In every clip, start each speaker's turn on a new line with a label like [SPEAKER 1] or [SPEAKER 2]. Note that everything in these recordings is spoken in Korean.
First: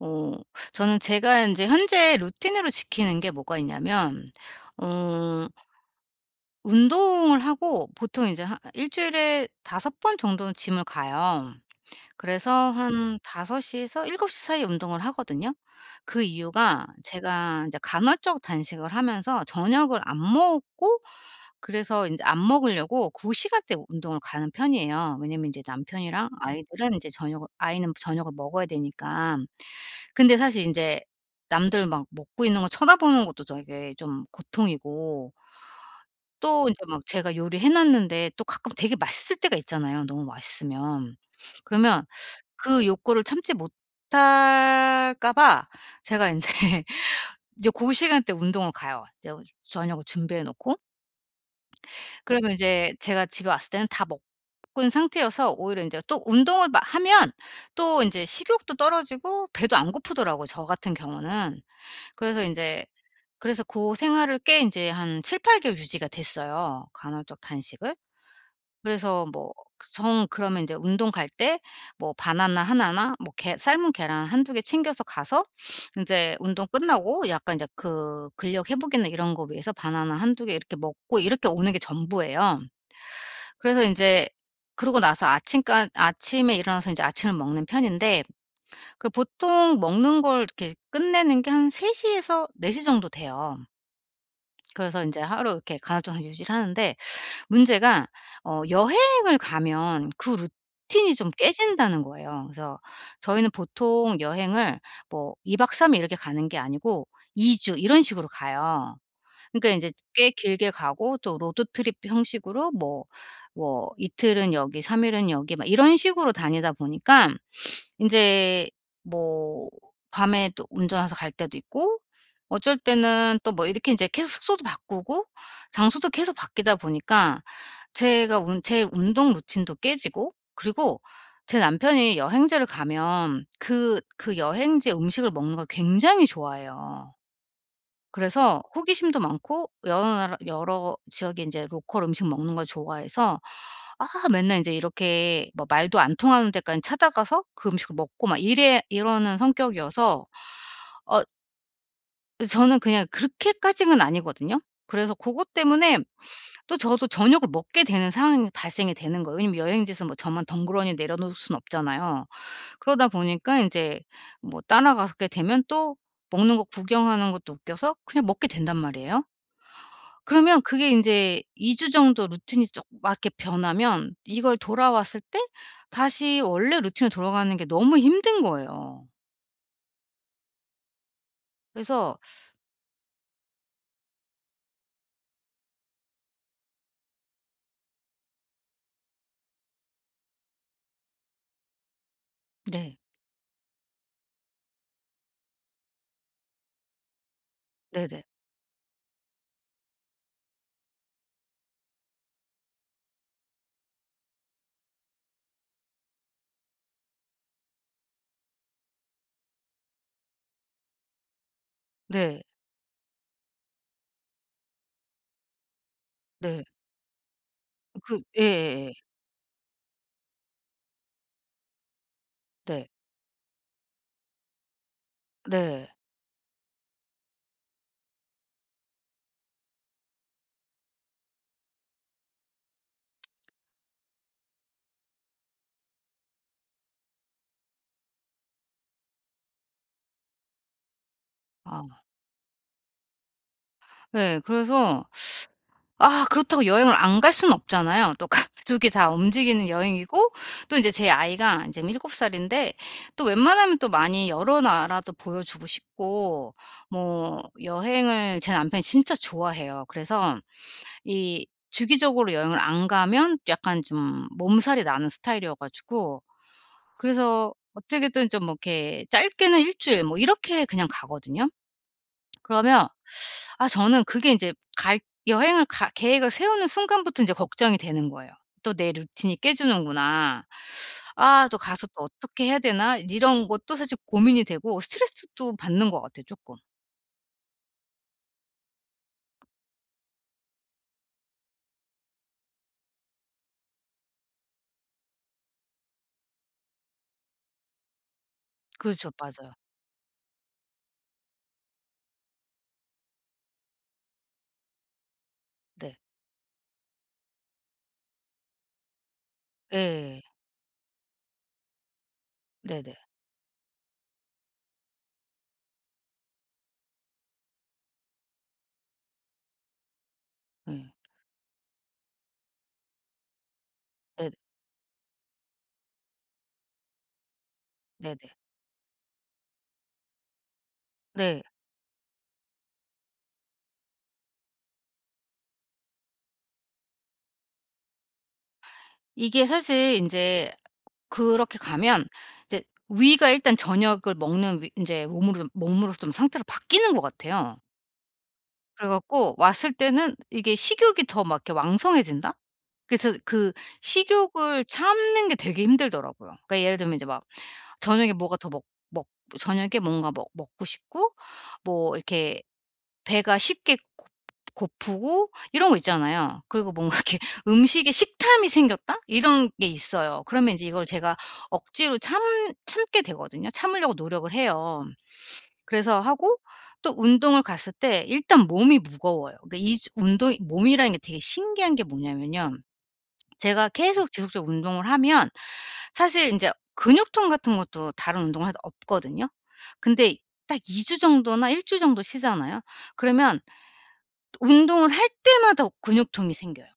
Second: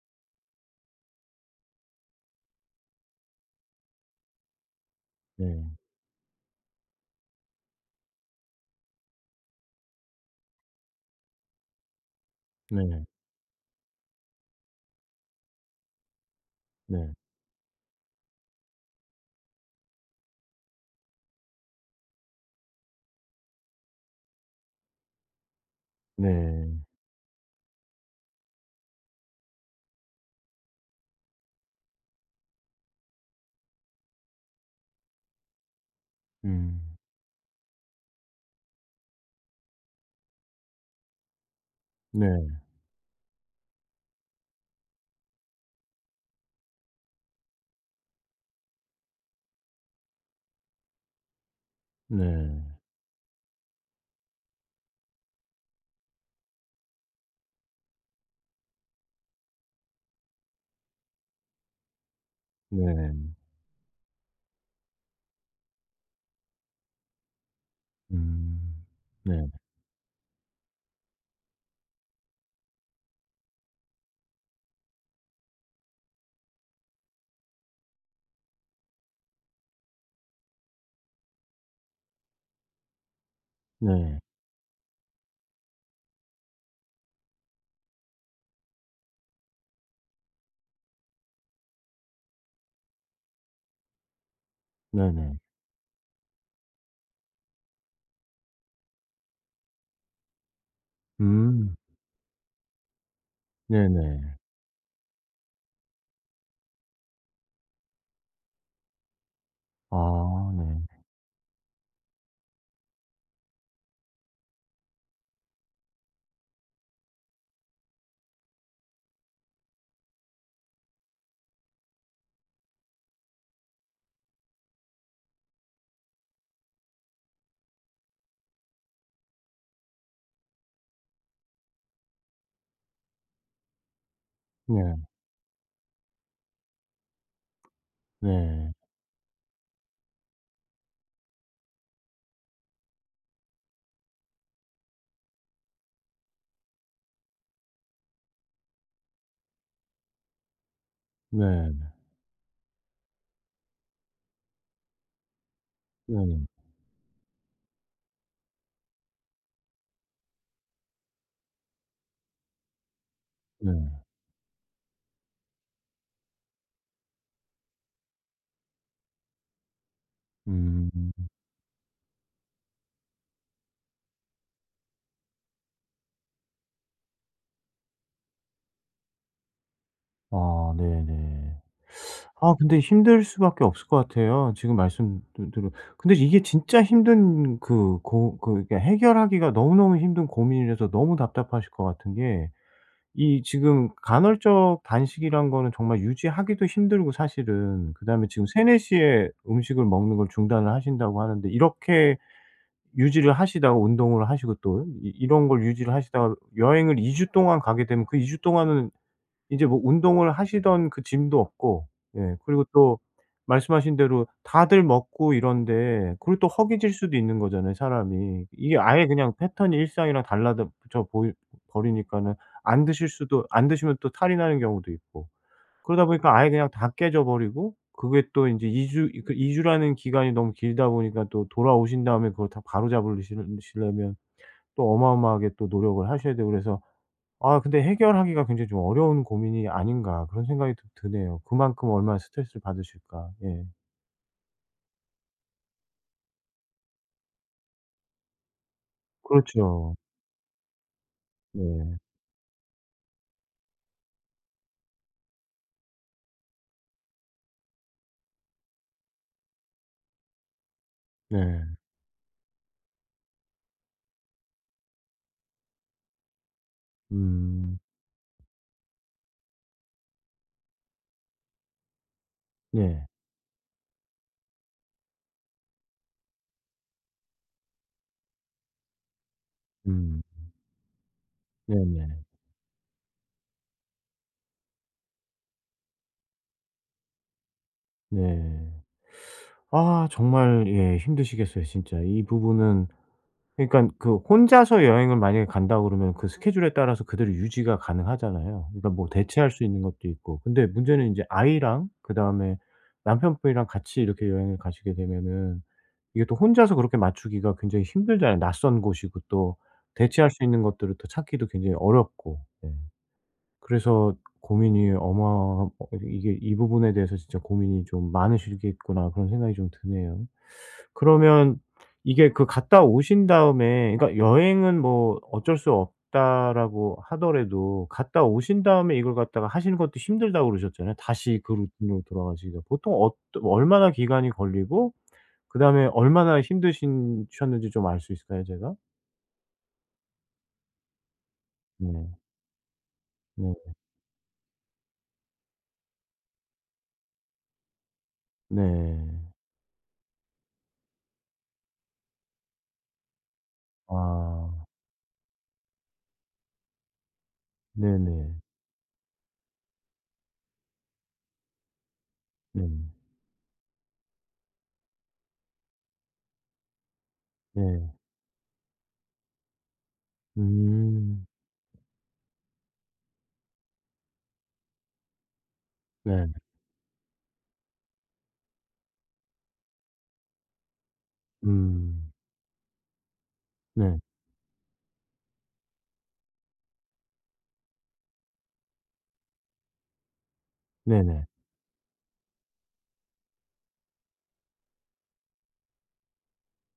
[SPEAKER 1] 어 저는 제가 인제 현재 루틴으로 지키는게 뭐가 있냐면 어
[SPEAKER 2] 네.
[SPEAKER 1] 운동을 하고 보통 인제 한 1 주일에 5 번 정도는 gym을 가요. 그래서
[SPEAKER 2] 네.
[SPEAKER 1] 한 5 시에서 7 시 사이에 운동을 하거든요. 그 이유가
[SPEAKER 2] 네.
[SPEAKER 1] 제가 인제 간헐적 단식을 하면서 저녁을 안 먹고 그래서 인제 안 먹으려고 그 시간대에 운동을 가는 편이에요. 왜냐하면 인제 남편이랑
[SPEAKER 2] 네.
[SPEAKER 1] 아이들은 인제 저녁을 아이는 저녁을 먹어야 되니까. 근데 사실 인제 남들 막 먹고 있는 거 쳐다보는 것도 되게 좀 고통이고 또 인제
[SPEAKER 2] 음.
[SPEAKER 1] 막 제가 요리 해 놨는데 또 가끔 되게 맛있을 때가 있잖아요 너무 맛있으면. 그러면
[SPEAKER 2] 네.
[SPEAKER 1] 그 욕구를 참지 못할까 봐 제가 인제 이제 고 시간 때 운동을 가요. 이제 저녁을 준비해 놓고. 그리고
[SPEAKER 2] 네.
[SPEAKER 1] 인제 제가 집에 왔을 때는 다 먹은 상태여서 오히려 인제 또 운동을 마 하면 또 인제 식욕도 떨어지고 배도 안 고프더라고 저 같은 경우는. 그래서 인제
[SPEAKER 2] 네.
[SPEAKER 1] 그래서 고생활을 꽤 이제 한 7-8 개월 유지가 됐어요 간헐적 단식을.
[SPEAKER 2] 음.
[SPEAKER 1] 그래서
[SPEAKER 2] 네.
[SPEAKER 1] 뭐 정 그러면 인제 운동 갈 때 뭐 바나나 1 나 뭐 계 삶은 계란 1-2 개 챙겨서 가서 인제 운동 끝나고 약간 인제 그 근력 회복이나 이런 거 위해서 바나나 1-2 개 이렇게 먹고 이렇게 오는 게 전부예요. 그래서
[SPEAKER 2] 네.
[SPEAKER 1] 인제 그러고 나서 아침까 아침에 일어나서 인제 아침을 먹는 편인데 그 보통 먹는 걸 이렇게 끝내는 게 한 3 시에서 4 시 정도 돼요. 그래서 인제
[SPEAKER 2] 네네.
[SPEAKER 1] 하루 이렇게 간헐적 유지를 하는데 문제가 어 여행을 가면 그 루틴이 좀
[SPEAKER 2] 음.
[SPEAKER 1] 깨진다는 거예요. 그래서 저희는 보통
[SPEAKER 2] 네네.
[SPEAKER 1] 여행을 뭐 2 박 3 일 이렇게 가는 게 아니고 2 주 이런 식으로 가요. 그러니까 인제 꽤
[SPEAKER 2] 아
[SPEAKER 1] 길게
[SPEAKER 2] 네.
[SPEAKER 1] 가고 또 로드 트립 형식으로 뭐 뭐 이틀은 여기 3 일은 여기 막 이런 식으로 다니다 보니까 인제 뭐 밤에 또 운전해서 갈 때도 있고 어쩔 때는 또 뭐 이렇게 인제 계속 숙소도 바꾸고 장소도 계속 바뀌다 보니까 제가 운 제 운동 루틴도 깨지고 그리고 제 남편이 여행지를 가면 그 그 여행지의
[SPEAKER 2] 네.
[SPEAKER 1] 음식을 먹는 걸 굉장히 좋아해요. 그래서
[SPEAKER 2] 네.
[SPEAKER 1] 호기심도 많고 여러 나라 여러 지역에 인제 로컬 음식 먹는 걸 좋아해서 아 맨날 인제 이렇게 뭐 말도 안 통하는 데까지 찾아 가서 그 음식을 먹고 막 이래 이러는 성격이어서 어
[SPEAKER 2] 네 네.
[SPEAKER 1] 어 저는 그냥 그렇게까지는 아니거든요. 그래서 고것 때문에
[SPEAKER 2] 음.
[SPEAKER 1] 또 저도 저녁을 먹게 되는 상황이 발생이 되는 거예요. 왜냐하면 여행지에서 뭐 저만 덩그러니 내려 놓을 수는 없잖아요. 그러다 보니까
[SPEAKER 2] 네.
[SPEAKER 1] 인제 뭐 따라가게 되면 또 먹는 거 구경하는 것도 웃겨서 그냥 먹게 된단 말이에요. 그러면 그게
[SPEAKER 2] 음.
[SPEAKER 1] 인제 2 주 정도 루틴이 좀 맞게 변하면 이걸 돌아왔을 때 다시 원래 루틴으로 돌아가는 게 너무 힘든 거예요.
[SPEAKER 2] 아 네네.
[SPEAKER 1] 그래서
[SPEAKER 2] 아 근데 힘들 수밖에 없을 것 같아요. 지금 말씀들 들은 근데 이게 진짜 힘든 그 고 그 해결하기가 너무너무 힘든 고민이라서 너무 답답하실 것 같은 게
[SPEAKER 1] 네.
[SPEAKER 2] 이 지금 간헐적 단식이란 거는 정말 유지하기도 힘들고 사실은
[SPEAKER 1] 네네.
[SPEAKER 2] 그다음에 지금 3-4 시에 음식을 먹는 걸 중단을 하신다고 하는데 이렇게 유지를 하시다가 운동을 하시고 또 이 이런 걸 유지를 하시다가 여행을 2 주 동안 가게 되면 그 2 주 동안은 인제 뭐 운동을 하시던 그 gym도 없고 예
[SPEAKER 1] 네.
[SPEAKER 2] 그리고 또 말씀하신 대로 다들 먹고 이런데 그리고 또
[SPEAKER 1] 네.
[SPEAKER 2] 허기질 수도 있는 거잖아요
[SPEAKER 1] 그
[SPEAKER 2] 사람이. 이게
[SPEAKER 1] 예예예.
[SPEAKER 2] 아예 그냥 패턴이 일상이랑 달라다져보이 버리니까는 안
[SPEAKER 1] 네.
[SPEAKER 2] 드실 수도 안 드시면 또 탈이 나는 경우도 있고
[SPEAKER 1] 네.
[SPEAKER 2] 그러다 보니까 아예 그냥 다 깨져 버리고 그게 또 인제 2 주 이렇게 2 주라는 기간이 너무 길다 보니까 또 돌아오신 다음에 그걸 다 바로잡으시 시려면 또 어마어마하게 또 노력을 하셔야 되고 그래서 '아 근데 해결하기가 굉장히 좀 어려운 고민이 아닌가.' 그런 생각이 좀 드네요. 그만큼
[SPEAKER 1] 아.
[SPEAKER 2] 얼마나 스트레스를 받으실까. 예.
[SPEAKER 1] 예, 그래서 아 그렇다고 여행을 안 갈 수는 없잖아요. 또 가족이 다 움직이는
[SPEAKER 2] 그렇죠.
[SPEAKER 1] 여행이고 또 인제 제 아이가 인제
[SPEAKER 2] 네.
[SPEAKER 1] 7 살인데 또 웬만하면 또 많이 여러 나라도 보여주고 싶고 뭐 여행을 제 남편이 진짜 좋아해요. 그래서 이
[SPEAKER 2] 네.
[SPEAKER 1] 주기적으로 여행을 안 가면 약간 좀 몸살이 나는 스타일이어 가지고 그래서
[SPEAKER 2] 음.
[SPEAKER 1] 어떻게든 좀 뭐 이렇게 짧게는 1 주일 뭐 이렇게 그냥 가거든요. 그러면
[SPEAKER 2] 예.
[SPEAKER 1] 아 저는 그게 인제 갈 여행을 갈 계획을 세우는 순간부터 인제 걱정이 되는 거예요. '또 내 루틴이
[SPEAKER 2] 음.
[SPEAKER 1] 깨지는구나. 아 또 가서 또
[SPEAKER 2] 네네.
[SPEAKER 1] 어떻게 해야 되나?' 이런 것도 사실 고민이 되고 스트레스도 받는 것 같아요 쪼끔.
[SPEAKER 2] 네. 아 정말 예 힘드시겠어요 진짜 이 부분은. 그니깐 그 '혼자서 여행을 만약에 간다.' 그러면 그 스케줄에 따라서 그대로 유지가 가능하잖아요. 그러니까 뭐
[SPEAKER 1] 그렇죠.
[SPEAKER 2] 대체할
[SPEAKER 1] 맞아요.
[SPEAKER 2] 수 있는 것도 있고. 근데 문제는 인제 아이랑 그다음에 남편분이랑 같이 이렇게 여행을 가시게 되면은
[SPEAKER 1] 네.
[SPEAKER 2] 이게 또 혼자서 그렇게 맞추기가 굉장히 힘들잖아요. 낯선 곳이고 또
[SPEAKER 1] 예.
[SPEAKER 2] 대체할 수 있는 것들을 또 찾기도 굉장히 어렵고. 네.
[SPEAKER 1] 네네.
[SPEAKER 2] 그래서 고민이 어마하 어 이게 이게 '이 부분에 대해서 진짜 고민이 좀 많으시겠구나.' 그런 생각이 좀 드네요.
[SPEAKER 1] 네.
[SPEAKER 2] 그러면 이게 그 갔다 오신 다음에 그러니까
[SPEAKER 1] 네.
[SPEAKER 2] '여행은 뭐 어쩔 수 없다.'라고 하더라도 갔다
[SPEAKER 1] 네네.
[SPEAKER 2] 오신 다음에 이걸 갖다가 하시는 것도 '힘들다.'고 그러셨잖아요 다시
[SPEAKER 1] 네.
[SPEAKER 2] 그 루틴으로 돌아가시기가. 보통 어떠 얼마나 기간이 걸리고 그다음에 얼마나 힘드신 셨는지 좀 알 수 있을까요 제가?
[SPEAKER 1] 이게 사실 인제 그렇게 가면
[SPEAKER 2] 네.
[SPEAKER 1] 이제 위가
[SPEAKER 2] 네.
[SPEAKER 1] 일단 저녁을 먹는 위 인제 몸으로 몸으로 좀 상태로 바뀌는 것 같아요. 그래 갖고
[SPEAKER 2] 네.
[SPEAKER 1] 왔을 때는 이게 식욕이 더 막 이렇게 왕성해진다? 그래서 그
[SPEAKER 2] 아.
[SPEAKER 1] 식욕을 참는 게 되게 힘들더라고요. 그러니까 예를 들면 이제 막 저녁에 뭐가
[SPEAKER 2] 네네.
[SPEAKER 1] 더 먹 먹 저녁에 뭔가 먹 먹고 싶고 뭐 이렇게
[SPEAKER 2] 네.
[SPEAKER 1] 배가 쉽게 고 고프고 이런 거 있잖아요. 그리고 뭔가 이렇게 '음식에
[SPEAKER 2] 네.
[SPEAKER 1] 식탐이 생겼다.' 이런 게 있어요. 그러면 이제 이걸 제가
[SPEAKER 2] 음.
[SPEAKER 1] 억지로 참 참게 되거든요. 참으려고 노력을 해요. 그래서
[SPEAKER 2] 네.
[SPEAKER 1] 하고 또 운동을 갔을 때 일단 몸이 무거워요. 그러니까 2 주 운동이 몸이라는 게 되게 신기한 게
[SPEAKER 2] 음.
[SPEAKER 1] 뭐냐면요 제가
[SPEAKER 2] 네.
[SPEAKER 1] 계속 지속적으로 운동을 하면 사실 인제 근육통 같은 것도 다른 운동해도 없거든요. 근데 딱 2 주
[SPEAKER 2] 네네.
[SPEAKER 1] 정도나 1 주 정도 쉬잖아요. 그러면 또 운동을 할 때마다 오 근육통이 생겨요.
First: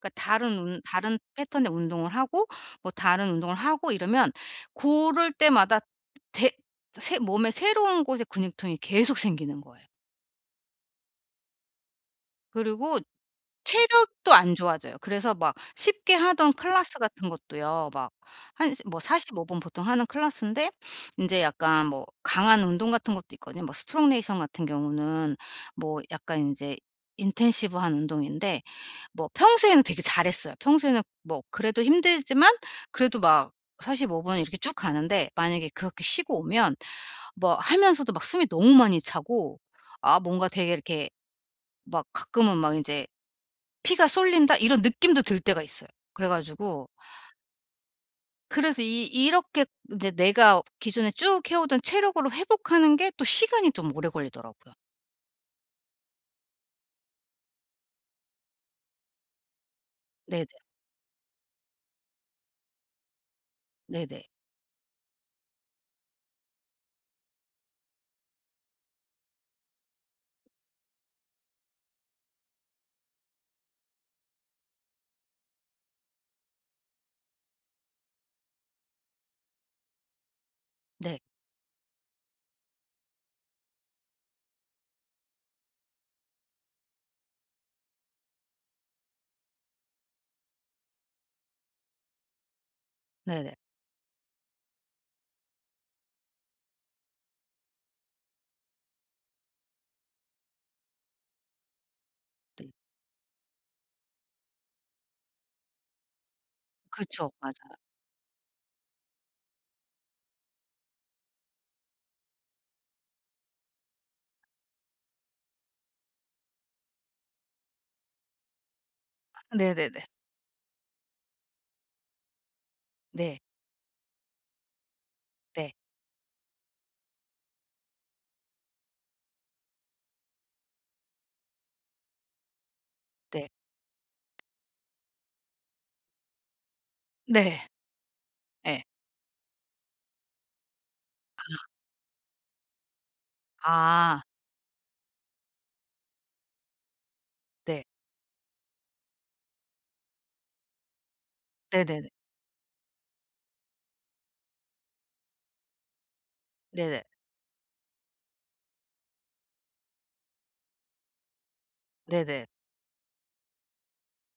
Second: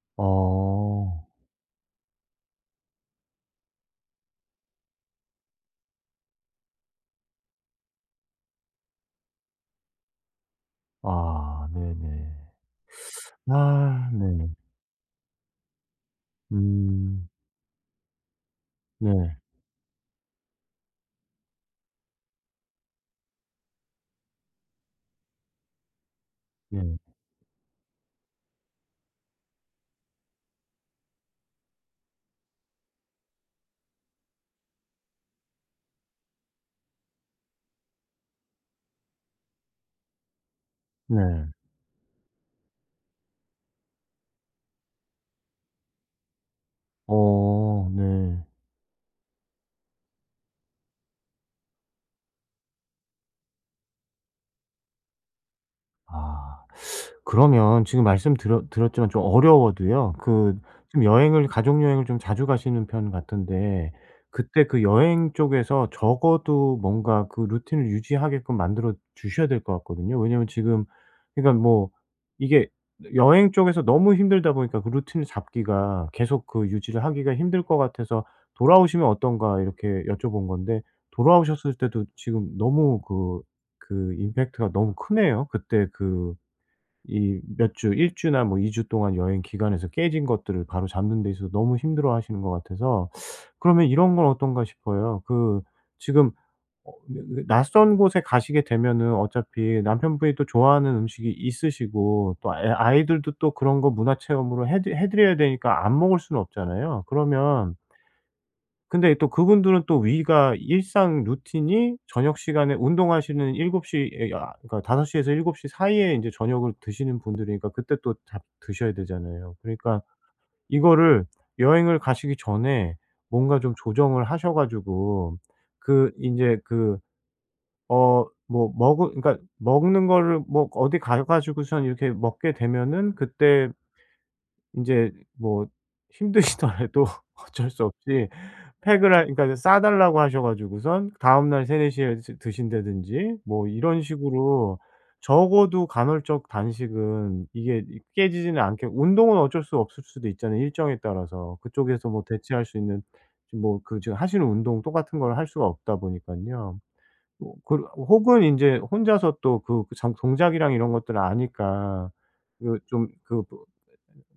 [SPEAKER 1] 그러니까 다른 운 다른
[SPEAKER 2] 어.
[SPEAKER 1] 패턴의 운동을 하고 뭐 다른 운동을 하고 이러면 고럴 때마다 대 새 몸에 새로운 곳에 근육통이 계속 생기는 거예요.
[SPEAKER 2] 아 네네.
[SPEAKER 1] 그리고
[SPEAKER 2] 아
[SPEAKER 1] 체력도
[SPEAKER 2] 네네.
[SPEAKER 1] 안 좋아져요. 그래서 막 쉽게 하던 클래스 같은
[SPEAKER 2] 음.
[SPEAKER 1] 것도요, 막 한 이제 뭐
[SPEAKER 2] 네.
[SPEAKER 1] 45 분 보통 하는 클래스인데 인제 약간 뭐 강한 운동 같은 것도 있거든요. 뭐 스트롱 네이션 같은 경우는 뭐 약간 인제
[SPEAKER 2] 네.
[SPEAKER 1] 인텐시브한 운동인데 뭐 평소에는 되게 잘했어요. 평소에는 뭐 그래도 힘들지만 그래도 막 45 분 이렇게 쭉 가는데 만약에 그렇게 쉬고 오면 뭐 하면서도 막 숨이 너무 많이 차고 아 뭔가 되게 이렇게
[SPEAKER 2] 네.
[SPEAKER 1] 막 가끔은 막 인제 '피가 쏠린다.' 이런 느낌도 들 때가 있어요. 그래 가지고
[SPEAKER 2] 어 네.
[SPEAKER 1] 그래서 이 이렇게 이제 내가 기존에 쭉 해오던 체력으로 회복하는 게 또 시간이 좀 오래 걸리더라고요.
[SPEAKER 2] 아. 그러면 지금 말씀드렸 드렸지만 좀 어려워도요,
[SPEAKER 1] 네네.
[SPEAKER 2] 그 지금 여행을 가족 여행을 좀 자주 가시는 편 같은데
[SPEAKER 1] 네네.
[SPEAKER 2] 그때 그 여행 쪽에서 적어도 뭔가 그 루틴을 유지하게끔 만들어 주셔야 될 것 같거든요. 왜냐하면 지금 그러니까 뭐 이게 여행 쪽에서 너무 힘들다 보니까 그 루틴을 잡기가 계속 그 유지를 하기가 힘들 것 같아서 "돌아오시면 어떤가?" 이렇게 여쭤본 건데
[SPEAKER 1] 네.
[SPEAKER 2] 돌아오셨을 때도 지금 너무 그 그 임팩트가 너무 크네요. 그때 그 이 몇 주, 1 주나 뭐 2 주 동안 여행 기간에서 깨진 것들을 바로잡는 데 있어서 너무 힘들어하시는 것 같아서
[SPEAKER 1] 네네.
[SPEAKER 2] 그러면 이런 건 어떤가 싶어요. 그 지금 어 왜 왜 낯선 곳에 가시게 되면은 어차피 남편분이 또 좋아하는 음식이 있으시고, 또 애
[SPEAKER 1] 네.
[SPEAKER 2] 아이들도 또 그런 거 문화 체험으로 해 드 해 드려야 되니까 안 먹을 수는 없잖아요.
[SPEAKER 1] 그쵸. 맞아요.
[SPEAKER 2] 그러면 근데 또 그분들은 또 위가 일상 루틴이 저녁 시간에 운동하시는 7 시에 아 그러니까 5 시에서 7 시 사이에 인제 저녁을 드시는 분들이니까 그때 또 다 드셔야
[SPEAKER 1] 아
[SPEAKER 2] 되잖아요. 그러니까
[SPEAKER 1] 네네네.
[SPEAKER 2] 이거를 여행을 가시기 전에
[SPEAKER 1] 네.
[SPEAKER 2] 뭔가 좀 조정을 하셔 가지고
[SPEAKER 1] 네.
[SPEAKER 2] 그 인제 그 어 뭐 먹으 그러니까 먹는 거를 뭐 어디 가 가지고서 이렇게 먹게 되면은
[SPEAKER 1] 네.
[SPEAKER 2] 그때 인제 뭐 힘드시더라도
[SPEAKER 1] 네.
[SPEAKER 2] 어쩔 수 없이
[SPEAKER 1] 예.
[SPEAKER 2] 팩을 할 그러니까 싸달라고 하셔 가지고선 다음날
[SPEAKER 1] 아.
[SPEAKER 2] 3-4 시에 드 드신다든지 뭐 이런
[SPEAKER 1] 아.
[SPEAKER 2] 식으로 적어도 간헐적 단식은 이게
[SPEAKER 1] 네.
[SPEAKER 2] 이 깨지지는 않게 운동은 어쩔 수 없을 수도 있잖아요, 일정에 따라서.
[SPEAKER 1] 네네네.
[SPEAKER 2] 그쪽에서 뭐 대체할 수 있는 지금 뭐 그 지금 하시는 운동 똑같은 걸 할 수가 없다 보니깐요.
[SPEAKER 1] 네네.
[SPEAKER 2] 뭐 그 혹은 인제 혼자서 또 그 전 동작이랑 이런 것들을 아니까.
[SPEAKER 1] 네네.
[SPEAKER 2] 그 좀 그 뭐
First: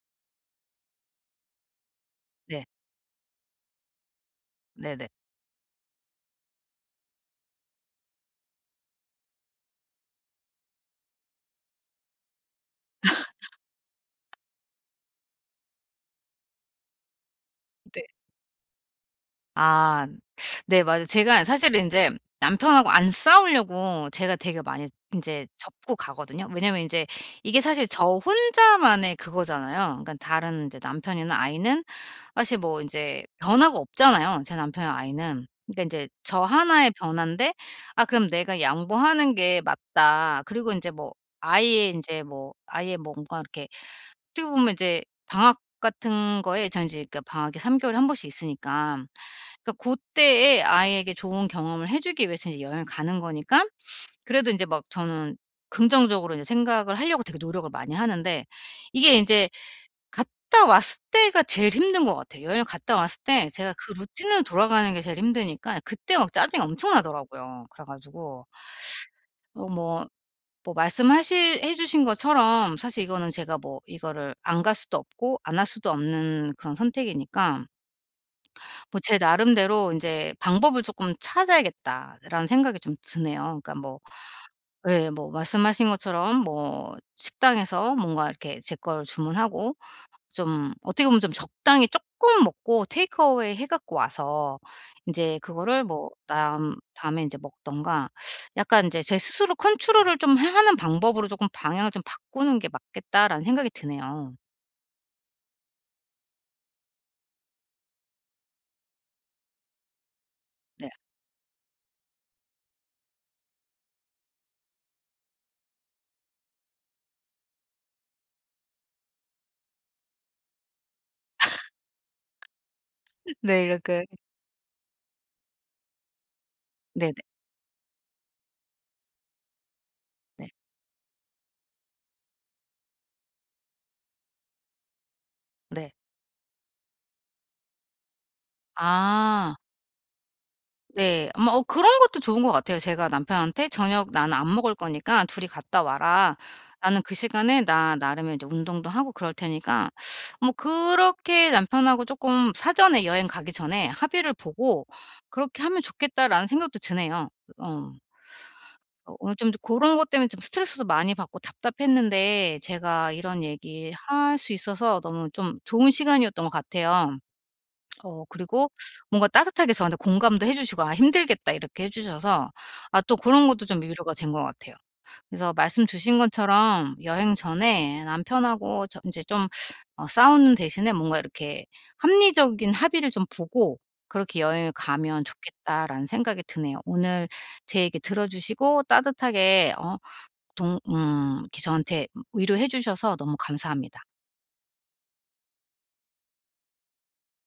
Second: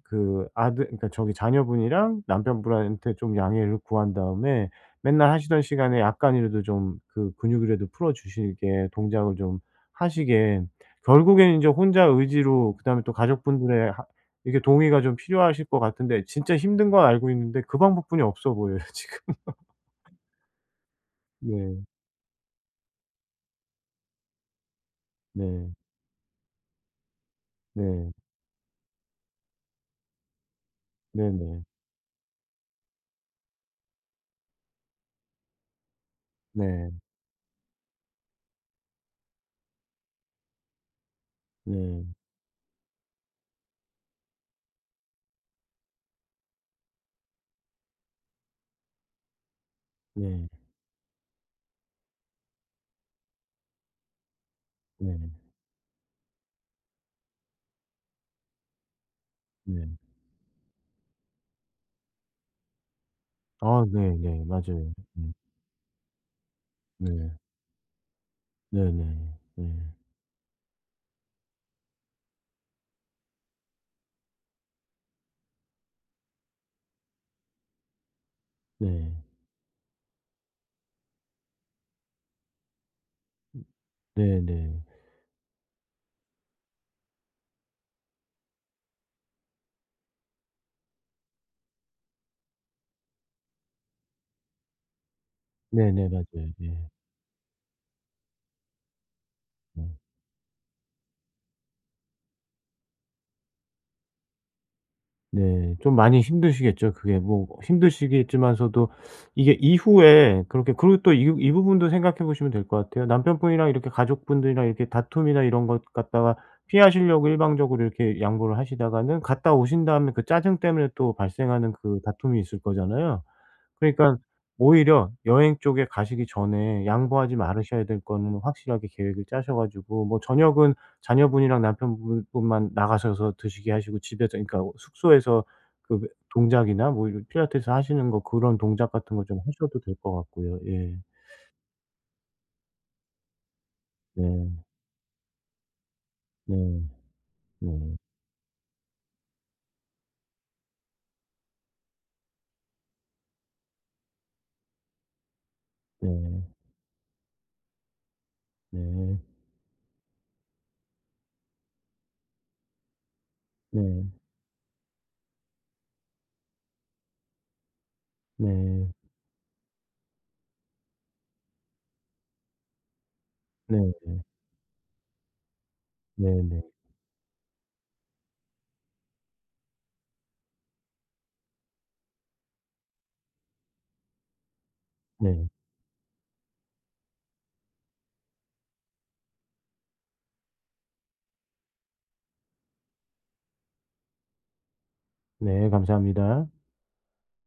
[SPEAKER 2] 그 아들 그러니까 저기 자녀분이랑
[SPEAKER 1] 네.
[SPEAKER 2] 남편분한테 좀 양해를 구한 다음에
[SPEAKER 1] 네네.
[SPEAKER 2] 맨날 하시던 시간에 약간이라도 좀 그 근육이라도 풀어주시게 동작을 좀 하시게 결국엔 인제 혼자 의지로 그다음에 또 가족분들의 하 이게 동의가 좀 필요하실 것 같은데 진짜 힘든 건 알고 있는데 그
[SPEAKER 1] 네.
[SPEAKER 2] 방법뿐이 없어 보여요, 지금.
[SPEAKER 1] 아. 네 맞아요. 제가
[SPEAKER 2] 네.
[SPEAKER 1] 사실은 인제 남편하고 안 싸우려고 제가 되게 많이 인제
[SPEAKER 2] 네.
[SPEAKER 1] 접고 가거든요. 왜냐하면 인제 이게 사실 저
[SPEAKER 2] 네.
[SPEAKER 1] 혼자만의 그거잖아요. 그러니까 다른 인제 남편이나
[SPEAKER 2] 네네.
[SPEAKER 1] 아이는 사실 뭐 인제 변화가 없잖아요, 제 남편이나 아이는. 그러니까 인제 저 하나의
[SPEAKER 2] 네.
[SPEAKER 1] 변환데 아 그럼 내가 양보하는 게 맞다. 그리고 인제 뭐 아이의
[SPEAKER 2] 네.
[SPEAKER 1] 인제 뭐 아이의 뭔가 이렇게 어떻게 보면 인제 방학 같은 거에 전 인제 방학이 3 개월에 1 번씩 있으니까. 그러니까 고
[SPEAKER 2] 네.
[SPEAKER 1] 때에 아이에게 좋은 경험을 해주기 위해서 이 여행을 가는 거니깐 그래도 인제 막
[SPEAKER 2] 네.
[SPEAKER 1] 저는 긍정적으로 인제 생각을 하려고 되게 노력을 많이 하는데 이게 인제
[SPEAKER 2] 네.
[SPEAKER 1] 갔다 왔을 때가 제일 힘든 것 같아요. 여행을 갔다 왔을 때 제가
[SPEAKER 2] 아
[SPEAKER 1] 그 루틴으로
[SPEAKER 2] 네네. 맞아요.
[SPEAKER 1] 돌아가는 게 제일
[SPEAKER 2] 음.
[SPEAKER 1] 힘드니까 그때 막 짜증이
[SPEAKER 2] 네.
[SPEAKER 1] 엄청나더라고요. 그래 가지고
[SPEAKER 2] 네네. 네.
[SPEAKER 1] 어 뭐, 뭐 말씀하실 해주신 것처럼 사실 이거는 제가 뭐 이거를 안 갈 수도 없고 안 할 수도 없는 그런 선택이니까 뭐
[SPEAKER 2] 네.
[SPEAKER 1] 제 나름대로 인제 '방법을 조금 찾아야겠다.'라는 생각이 좀 드네요.
[SPEAKER 2] 음.
[SPEAKER 1] 그러니까 뭐
[SPEAKER 2] 네네.
[SPEAKER 1] 예, 뭐 말씀하신 것처럼 뭐 식당에서 뭔가 이렇게 제 거를 주문하고 좀 어떻게 보면 좀 적당히 쪼끔 먹고 테이크어웨이 해 갖고 와서 인제 그거를
[SPEAKER 2] 네네
[SPEAKER 1] 뭐
[SPEAKER 2] 맞아요,
[SPEAKER 1] 남
[SPEAKER 2] 예.
[SPEAKER 1] 다음에 인제 먹든가 약간 인제 '제 스스로
[SPEAKER 2] 예.
[SPEAKER 1] 컨트롤을 좀 하 하는 방법으로 조금 방향을 좀 바꾸는 게 맞겠다.'라는 생각이 드네요.
[SPEAKER 2] 네. 좀 많이 힘드시겠죠. 그게 뭐 꼭 힘드시겠지만서도 이게 이후에 그렇게
[SPEAKER 1] 네.
[SPEAKER 2] 그리고 또 이 부 이 부분도 생각해 보시면 될 것 같아요. 남편분이랑 이렇게 가족분들이랑 이렇게 다툼이나 이런 것 갖다가 피하시려고 일방적으로 이렇게 양보를 하시다가는 갔다 오신 다음에 그 짜증 때문에 또 발생하는 그 다툼이 있을 거잖아요.
[SPEAKER 1] 네 이렇게
[SPEAKER 2] 그러니까 오히려 여행 쪽에 가시기 전에
[SPEAKER 1] 네네.
[SPEAKER 2] 양보하지 말으셔야 될 거는 확실하게 계획을 짜셔 가지고 뭐
[SPEAKER 1] 네.
[SPEAKER 2] 저녁은 자녀분이랑 남편 분 분만 나가셔서 드시게 하시고 집에서 이 그러니까 숙소에서
[SPEAKER 1] 네.
[SPEAKER 2] 그 왜 동작이나 뭐 이런 필라테스 하시는 거 그런 동작 같은 거 좀
[SPEAKER 1] 아.
[SPEAKER 2] 하셔도 될 것 같고요. 예.
[SPEAKER 1] 네. 어 뭐 어 그런 것도 좋은 것 같아요. 제가 남편한테 "저녁 나는
[SPEAKER 2] 네.
[SPEAKER 1] 안 먹을 거니까 2이 갔다 와라.
[SPEAKER 2] 네.
[SPEAKER 1] 나는 그 시간에 나
[SPEAKER 2] 네.
[SPEAKER 1] 나름의 이제 운동도 하고 그럴 테니까." 뭐 그렇게 남편하고 쪼끔 사전에 여행 가기 전에 합의를 보고 '그렇게 하면 좋겠다.'라는
[SPEAKER 2] 네.
[SPEAKER 1] 생각도 드네요. 으 어. 어
[SPEAKER 2] 네.
[SPEAKER 1] 오늘 좀 고런 것 때문에 좀 스트레스도 많이 받고 답답했는데 제가 이런 얘기
[SPEAKER 2] 네.
[SPEAKER 1] 할 수 있어서 너무 좀 좋은 시간이었던 것 같아요. 어 그리고
[SPEAKER 2] 네.
[SPEAKER 1] 뭔가 따뜻하게 저한테 공감도 해 주시고 "아 힘들겠다." 이렇게 해 주셔서 아 또 그런 것도
[SPEAKER 2] 네
[SPEAKER 1] 좀 위로가
[SPEAKER 2] 네.
[SPEAKER 1] 된 것 같아요. 그래서 말씀 주신
[SPEAKER 2] 네네.
[SPEAKER 1] 것처럼 여행 전에 남편하고 저 인제 좀 어 '싸우는 대신에 뭔가 이렇게 합리적인 합의를 좀 보고 그렇게 여행을 가면
[SPEAKER 2] 네.
[SPEAKER 1] 좋겠다.'라는 생각이 드네요. 오늘 제 얘기 들어주시고 따뜻하게 어 동 음 이렇게 저한테 음 위로해 주셔서 너무 감사합니다.
[SPEAKER 2] 네 감사합니다.